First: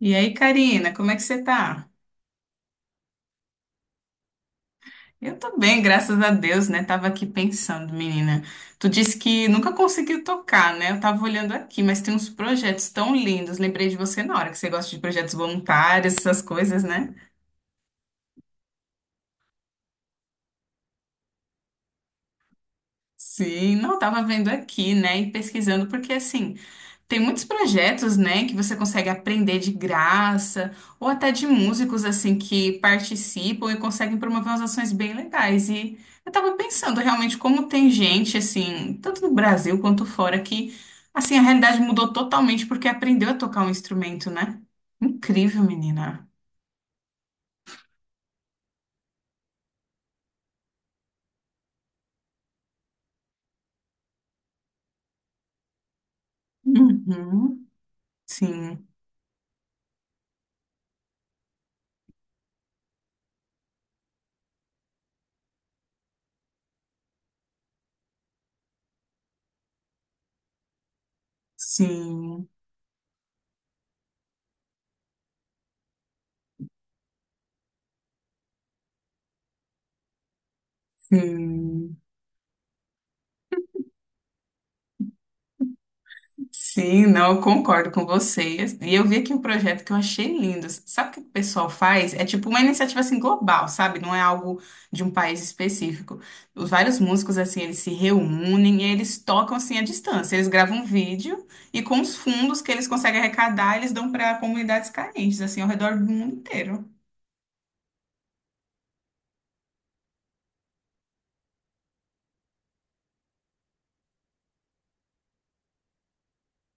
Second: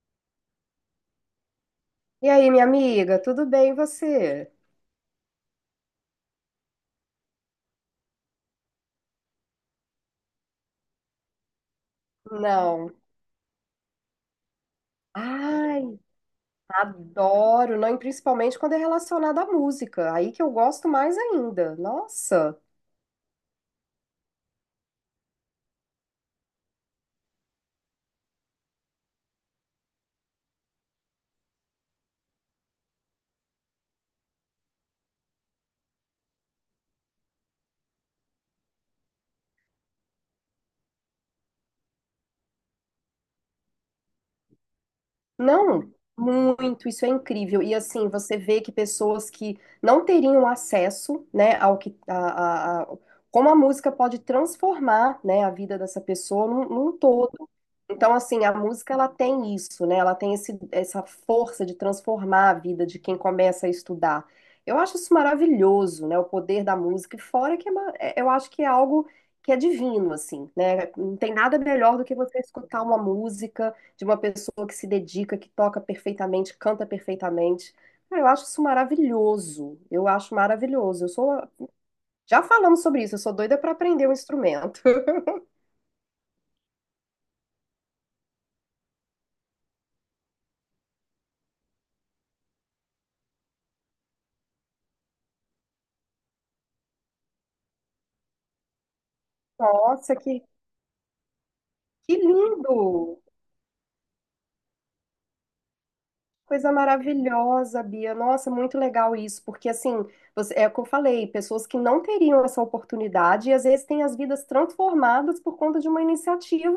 E aí, Karina, como é que você tá? E aí, minha amiga, tudo bem e você? Eu tô bem, graças a Deus, né? Tava aqui pensando, menina. Tu disse que nunca conseguiu tocar, né? Eu tava olhando aqui, mas tem uns projetos Não. tão lindos. Lembrei de você na hora que você gosta de projetos Ai, voluntários, essas coisas, né? adoro, não, e principalmente quando é relacionado à música. Aí que eu gosto mais ainda. Nossa. Sim, não, tava vendo aqui, né? E pesquisando, porque assim. Tem muitos projetos, né, que você consegue aprender de graça, ou até de músicos, assim, que participam e conseguem promover umas ações bem legais. E eu tava pensando realmente como tem gente, assim, tanto no Brasil quanto fora, que, assim, a realidade mudou totalmente porque aprendeu a tocar um instrumento, né? Incrível, Não, menina. muito, isso é incrível. E assim, você vê que pessoas que não teriam acesso, né, ao que a- como a música pode transformar, né, a vida dessa pessoa num todo. Uhum. Então, assim, a Sim, música ela tem isso, né? Ela tem essa força de transformar a vida de quem começa a estudar. Eu acho isso maravilhoso, né? O poder da música. E fora que eu acho que é algo que é divino, assim, né? Não tem nada melhor do que você sim, escutar uma música de uma pessoa que se dedica, que toca perfeitamente, canta perfeitamente. Cara, eu acho isso maravilhoso. Eu acho maravilhoso. Eu sou, sim. já falamos sobre isso, eu sou doida para aprender um instrumento. Sim, não, eu concordo com vocês. E eu vi aqui um projeto que eu achei lindo. Sabe o que o pessoal faz? É tipo uma iniciativa assim global, sabe? Não é algo de um país específico. Os vários músicos assim, eles se reúnem e eles tocam assim à Nossa, distância. que, Eles gravam um vídeo e com que os fundos que lindo! eles conseguem arrecadar, eles dão para comunidades carentes assim ao redor do mundo Coisa inteiro. maravilhosa, Bia. Nossa, muito legal isso, porque assim, você- é o que eu falei, pessoas que não teriam essa oportunidade e às vezes têm as vidas transformadas por conta de uma iniciativa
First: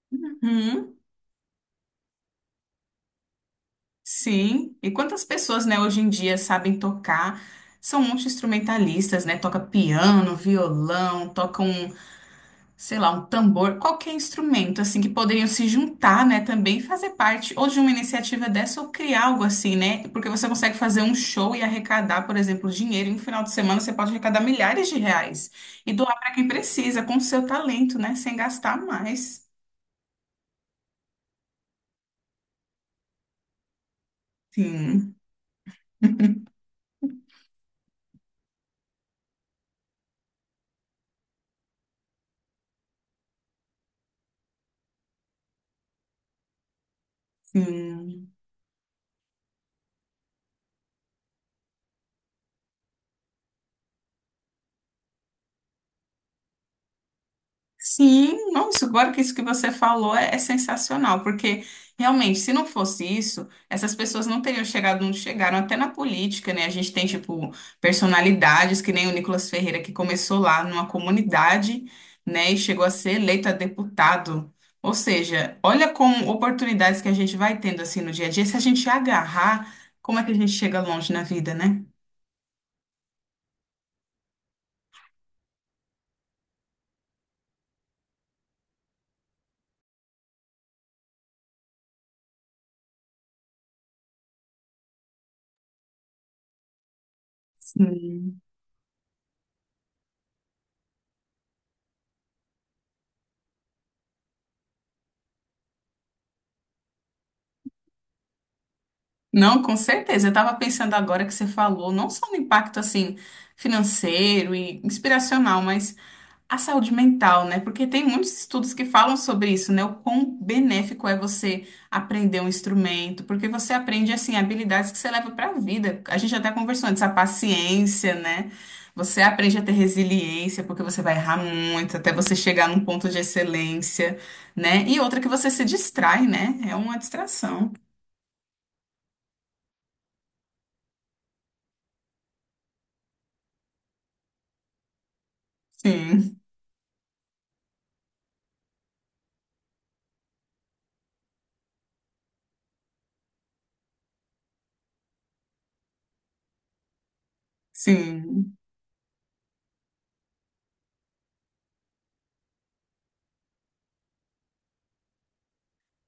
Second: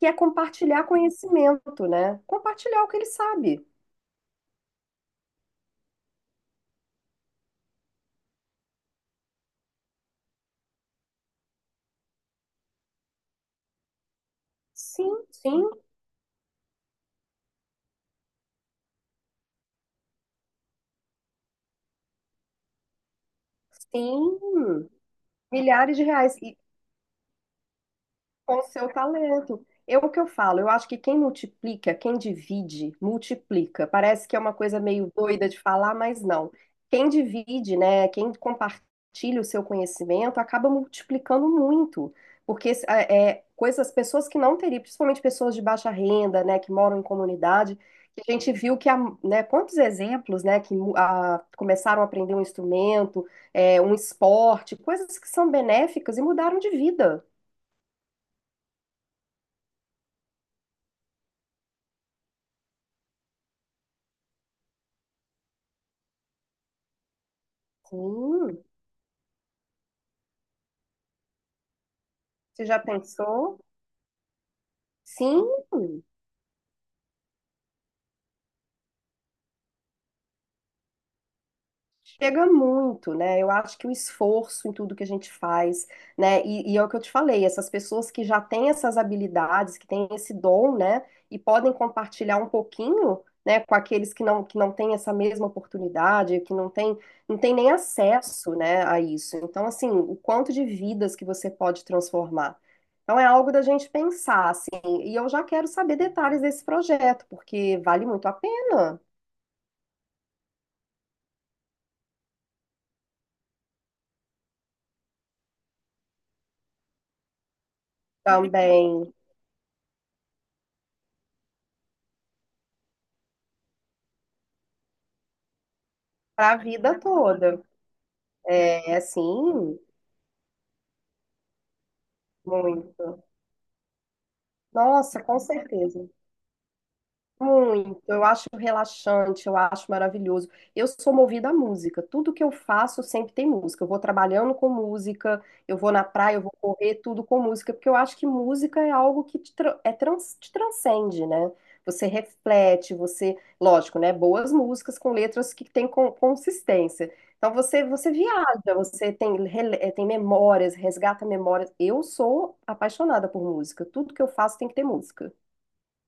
que é compartilhar Uhum. conhecimento, né? Compartilhar o que ele sabe. Sim, e quantas pessoas, né, hoje em dia sabem tocar? São multi-instrumentalistas, né? Toca piano, violão, tocam sei lá, um tambor, qualquer instrumento assim que Sim, poderiam se sim. juntar, né, também e fazer parte ou de uma iniciativa dessa ou criar algo assim, né? Porque você consegue fazer um show e arrecadar, por exemplo, dinheiro, e no final de semana você pode arrecadar milhares Sim, de reais e milhares de doar para reais. quem E, precisa com o seu talento, né, sem com o gastar seu mais. talento. Eu, o que eu falo, eu acho que quem multiplica, quem divide, multiplica. Parece que é uma coisa meio Sim, doida de falar, mas não. Quem divide, né, quem compartilha o seu conhecimento, acaba multiplicando muito. Porque é, é, coisas, pessoas que não teriam, principalmente pessoas de baixa renda, né, que moram em comunidade, sim. que a gente viu que há, né, quantos exemplos, né, que começaram a aprender um instrumento, é, um esporte, coisas que são benéficas e mudaram de vida. Sim, nossa, agora que isso que você falou é, é sensacional, porque realmente, se não fosse isso, essas pessoas não teriam chegado onde chegaram, até na política, né? A gente tem, tipo, Sim. personalidades, que nem o Nicolas Ferreira, que começou lá numa comunidade, né, e Você já chegou a ser eleito a pensou? deputado. Ou Sim, seja, olha como oportunidades que a gente vai tendo, assim, no dia a dia, se a gente agarrar, como é que a gente chega longe na vida, né? chega muito, né? Eu acho que o esforço em tudo que a gente faz, né? E é o que eu te falei, essas pessoas que já têm essas habilidades, que têm esse dom, né? E podem compartilhar um pouquinho, né? Com aqueles que não têm essa mesma oportunidade, que não têm, não têm nem Sim. acesso, né? A isso. Então, assim, o quanto de vidas que você pode transformar. Então, é algo da gente pensar, assim. E eu já quero saber detalhes desse projeto, porque vale muito a pena. Não, com certeza. Eu estava pensando agora que você falou, não só no impacto assim financeiro e inspiracional, mas a saúde mental, né? Porque tem muitos estudos que Também, falam sobre isso, né? O quão benéfico é você aprender um instrumento, porque você aprende assim habilidades que você leva para a vida. A gente até para a conversou vida antes, a toda. paciência, né? É Você aprende a ter assim, resiliência, porque você vai errar muito até você chegar num ponto de muito. excelência, né? E outra Nossa, que com você se certeza. distrai, né? É uma distração. Muito, eu acho relaxante, eu acho maravilhoso. Eu sou movida à música, tudo que eu faço sempre tem música. Eu vou trabalhando com música, eu vou na praia, Sim, eu vou correr, tudo com música, porque eu acho que música é algo que te transcende, né? Você reflete, você, lógico, né? Boas músicas com letras que têm consistência. Então você, você sim. viaja, você tem, tem memórias, resgata memórias. Eu sou apaixonada por música, tudo que eu faço tem que ter música.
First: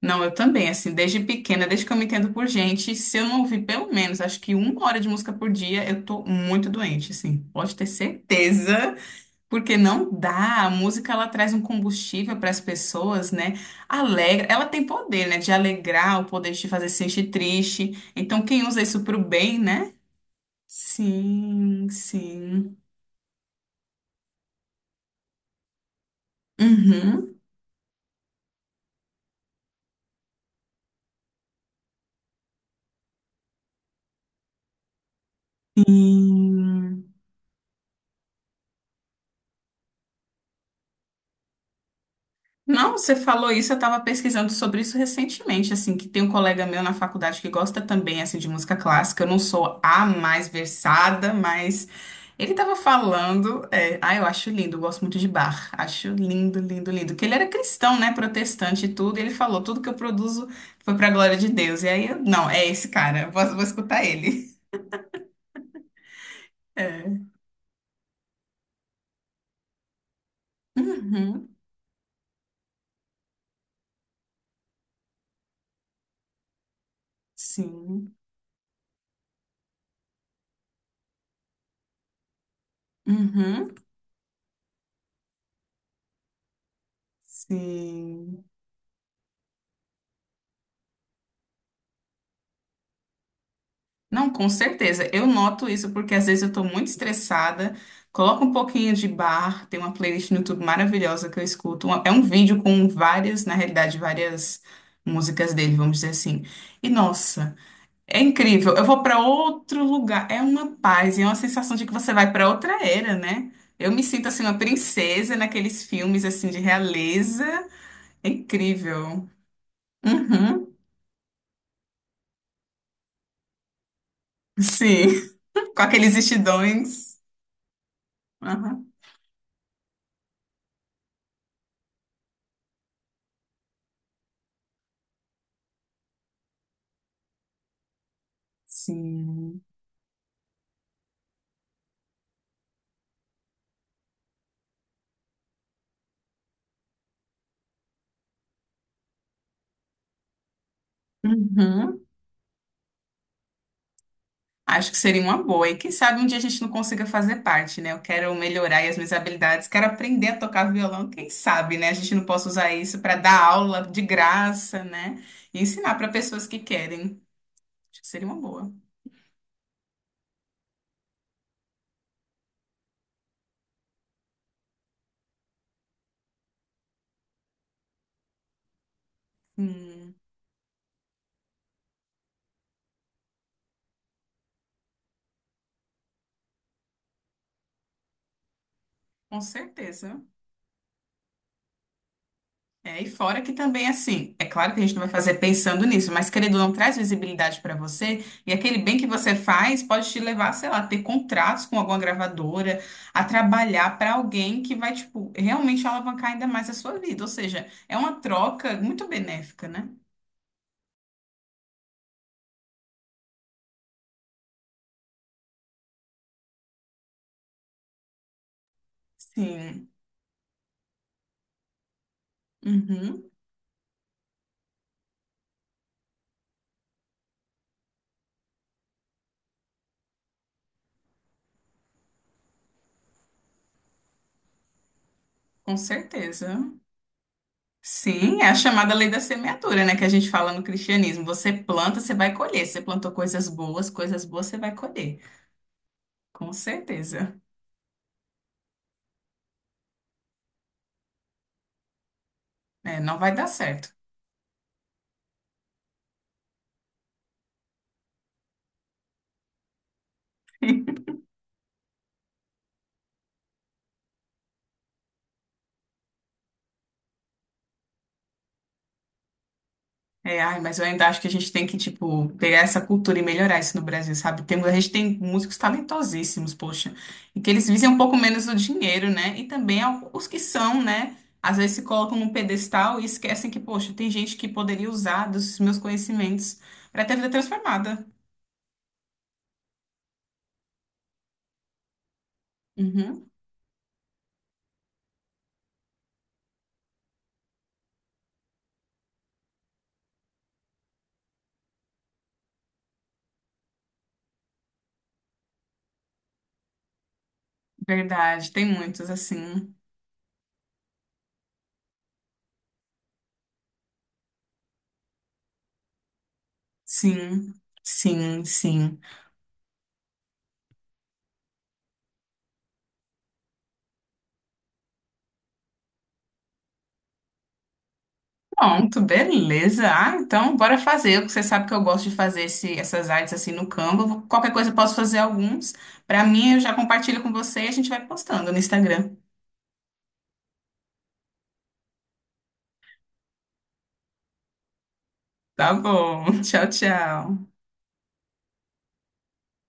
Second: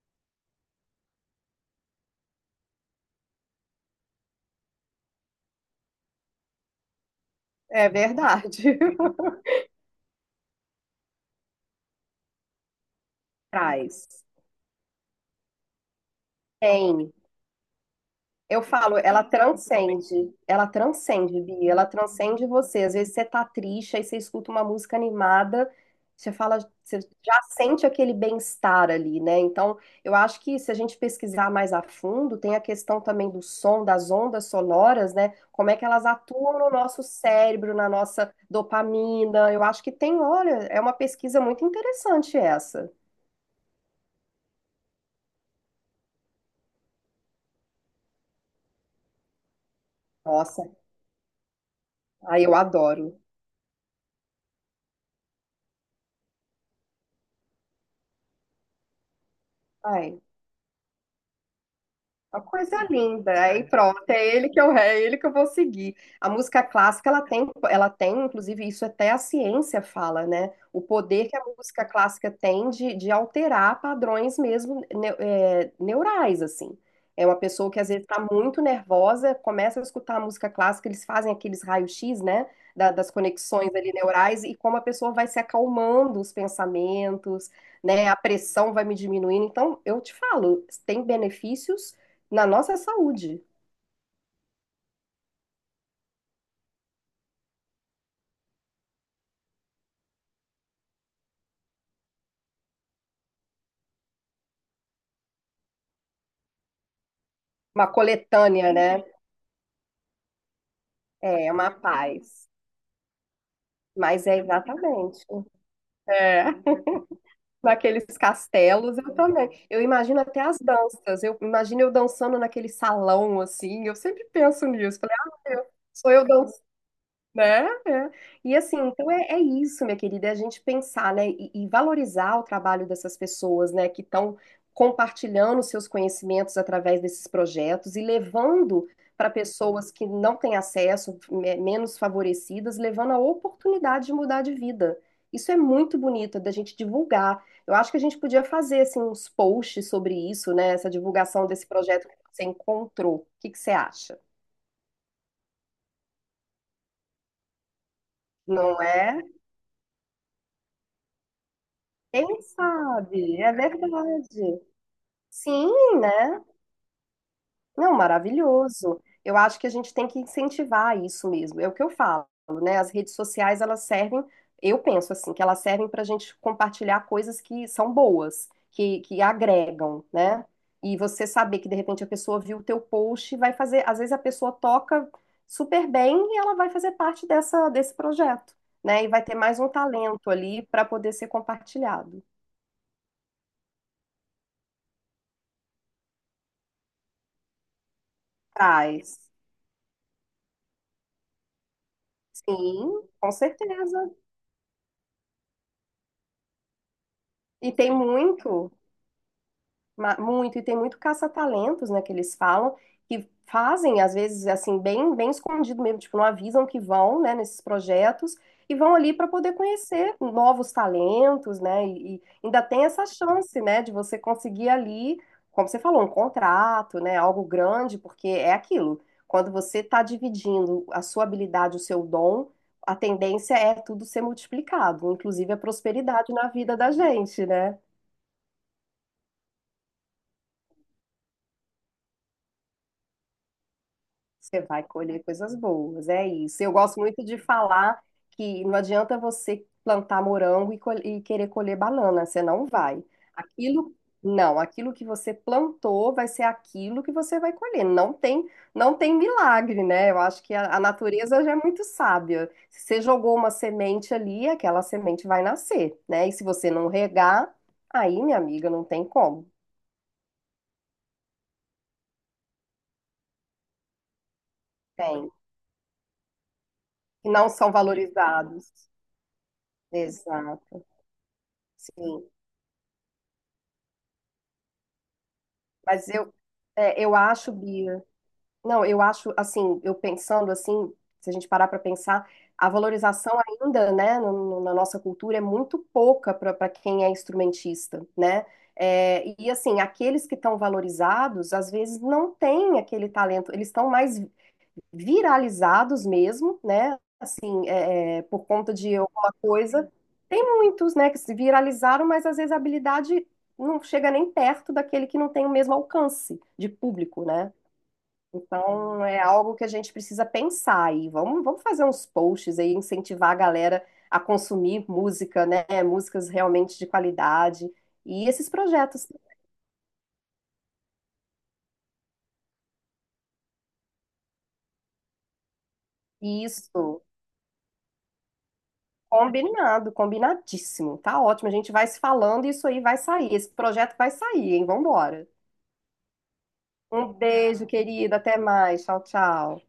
Não, eu também, assim, desde pequena, desde que eu me entendo por gente, se eu não ouvir pelo menos, acho que uma hora de música por dia, eu tô muito doente, assim, pode ter É verdade. certeza, porque não dá, a música, ela traz um combustível para as pessoas, né, Traz. alegra, ela tem poder, né, de alegrar, o poder de te fazer se Tem. sentir triste, então Eu quem usa falo, isso pro ela bem, né? transcende. Ela transcende, Bia. Ela Sim, transcende sim. você. Às vezes você tá triste, aí você escuta uma música animada, você fala, você Uhum. já sente aquele bem-estar ali, né? Então, eu acho que se a gente pesquisar mais a fundo, tem a questão também do som, das ondas sonoras, né? Como é que elas atuam no nosso Sim. cérebro, na nossa dopamina. Eu acho que tem, olha, é uma pesquisa muito interessante essa. Não, você falou isso, eu estava pesquisando sobre isso recentemente, assim, que tem um colega meu na faculdade que gosta também, assim, de música clássica. Eu não sou a mais Nossa, versada, mas aí ele eu estava adoro. falando, é, ah, eu acho lindo, eu gosto muito de Bach, acho lindo, lindo, lindo. Que ele era cristão, né, protestante e tudo, e ele falou, tudo que eu Ai. produzo foi para a glória de Deus. E aí, eu, Uma não, é coisa esse cara, eu linda. vou, vou Aí pronto, escutar ele. É ele que eu vou seguir. A música clássica, É. Ela tem, inclusive, isso até a ciência fala, né? O poder que a Uhum, música clássica tem de alterar padrões mesmo neurais, assim. É uma pessoa que às vezes sim. está muito nervosa, começa a escutar a música clássica, eles fazem aqueles raios-x, né? Das conexões Uhum, ali neurais e como a pessoa vai se acalmando os pensamentos, né? A sim. pressão vai me diminuindo. Então, eu te falo, tem benefícios na nossa saúde. Não, com certeza. Eu noto isso porque às vezes eu tô muito estressada, coloco um pouquinho de bar, tem uma playlist no YouTube maravilhosa que eu escuto. É um vídeo com várias, na realidade, várias músicas dele, vamos dizer assim. E nossa, Uma é coletânea, incrível. Eu vou né? para outro lugar, é uma paz, e é uma É, uma sensação de que você vai paz. para outra era, né? Eu me sinto Mas é assim uma exatamente. princesa naqueles filmes É, assim de realeza. naqueles É castelos eu incrível. também. Eu imagino até as Uhum. danças. Eu imagino eu dançando naquele salão assim. Eu sempre penso nisso. Sim, Falei, ah, com sou aqueles eu. vestidões. Né? É. E assim, Aham. então é isso, minha querida, é a gente pensar, né, e valorizar o trabalho dessas pessoas, né, que estão compartilhando seus conhecimentos através desses projetos e levando para Sim. pessoas que não têm acesso, menos favorecidas, levando a oportunidade de mudar de vida. Isso é muito bonito da gente divulgar. Eu acho que a gente podia fazer assim uns posts sobre isso, né, essa divulgação desse Uhum. projeto que você encontrou. O que que você acha? Acho que seria uma boa. E quem sabe um dia a gente não consiga fazer parte, né? Eu quero melhorar Não aí as minhas é? habilidades, quero aprender a tocar violão. Quem sabe, né? A gente não Quem possa usar isso para sabe? dar É aula de verdade. graça, né? E Sim, ensinar para né? pessoas que querem. Não, Acho que seria uma boa. maravilhoso. Eu acho que a gente tem que incentivar isso mesmo. É o que eu falo, né? As redes sociais, elas servem, eu penso assim, que elas servem para a gente compartilhar coisas que são boas, que agregam, Hum, né? E você saber que de repente a pessoa viu o teu post e vai fazer, às vezes a pessoa toca super bem e ela vai fazer parte desse projeto, né? E vai ter com mais um certeza. talento ali para poder ser compartilhado. É, e fora que também, assim, é claro que a gente não vai fazer pensando nisso, mas querendo ou não, traz visibilidade para você, e aquele bem que Traz. você faz pode te levar, sei lá, a ter contratos com alguma gravadora, Sim, a com trabalhar certeza. para alguém que vai, tipo, realmente alavancar ainda mais a sua vida. Ou seja, E tem é uma muito, troca muito benéfica, né? Muito, e tem muito caça-talentos, né, que eles falam, que fazem, às vezes, assim, bem, bem escondido mesmo, tipo, não avisam que vão, né, nesses projetos, e vão ali para poder Sim. conhecer novos talentos, né, e ainda tem essa Uhum. chance, né, de você conseguir ali, como você falou, um contrato, né, algo grande, porque é aquilo, quando você está dividindo a sua habilidade, o seu dom, a tendência é tudo ser multiplicado, inclusive a Com prosperidade na certeza. vida da gente, né? Sim, é a chamada lei da semeadura, né, que a gente fala no cristianismo. Você planta, você vai colher. Você plantou coisas boas você Você vai vai colher. colher coisas boas, é Com isso. Eu gosto muito certeza. de falar que não adianta você plantar morango e querer colher banana, você não É, vai. não vai dar certo. Aquilo, não, aquilo que você plantou vai ser aquilo que você vai colher. Não tem, não tem milagre, né? Eu acho que a natureza já é muito sábia. Se você jogou uma semente ali, aquela semente vai nascer, né? E se você não regar, aí, minha amiga, não tem como. É, ai, mas eu ainda acho que a gente tem que, tipo, pegar essa cultura e melhorar isso no Brasil, sabe? Tem, a gente tem Tem. músicos talentosíssimos, poxa, E e não que eles são visem um pouco menos o valorizados. dinheiro, né? E também os que são, Exato. né? Às vezes se colocam num Sim. pedestal e esquecem que, poxa, tem gente que poderia usar dos meus Mas eu, conhecimentos é, para ter eu vida acho, Bia. transformada. Não, eu acho, assim, eu pensando assim, se a gente parar para pensar, a Uhum, valorização ainda, né, na nossa cultura é muito pouca para quem é instrumentista, né? É, e assim, aqueles que estão valorizados, às vezes não têm aquele talento, eles estão mais viralizados mesmo, né? Assim, é, por verdade, tem conta de muitos alguma assim. coisa. Tem muitos, né, que se viralizaram, mas às vezes a habilidade não chega nem perto daquele que não tem o mesmo alcance de público, né? Sim, sim. Então, é algo que a gente precisa pensar aí. Vamos fazer uns posts aí, incentivar a galera a consumir música, né? Músicas realmente de qualidade. E esses Pronto, projetos. beleza. Ah, então bora fazer. Você sabe que eu gosto de fazer essas artes assim no Canva. Qualquer coisa eu posso fazer alguns. Pra mim, eu já Isso. compartilho com você e a gente vai postando no Instagram. Combinado, combinadíssimo. Tá ótimo. A gente vai se falando e isso aí vai sair. Esse projeto vai sair, hein? Vambora. Tá bom. Tchau, Um tchau. beijo, querida. Até mais. Tchau, tchau.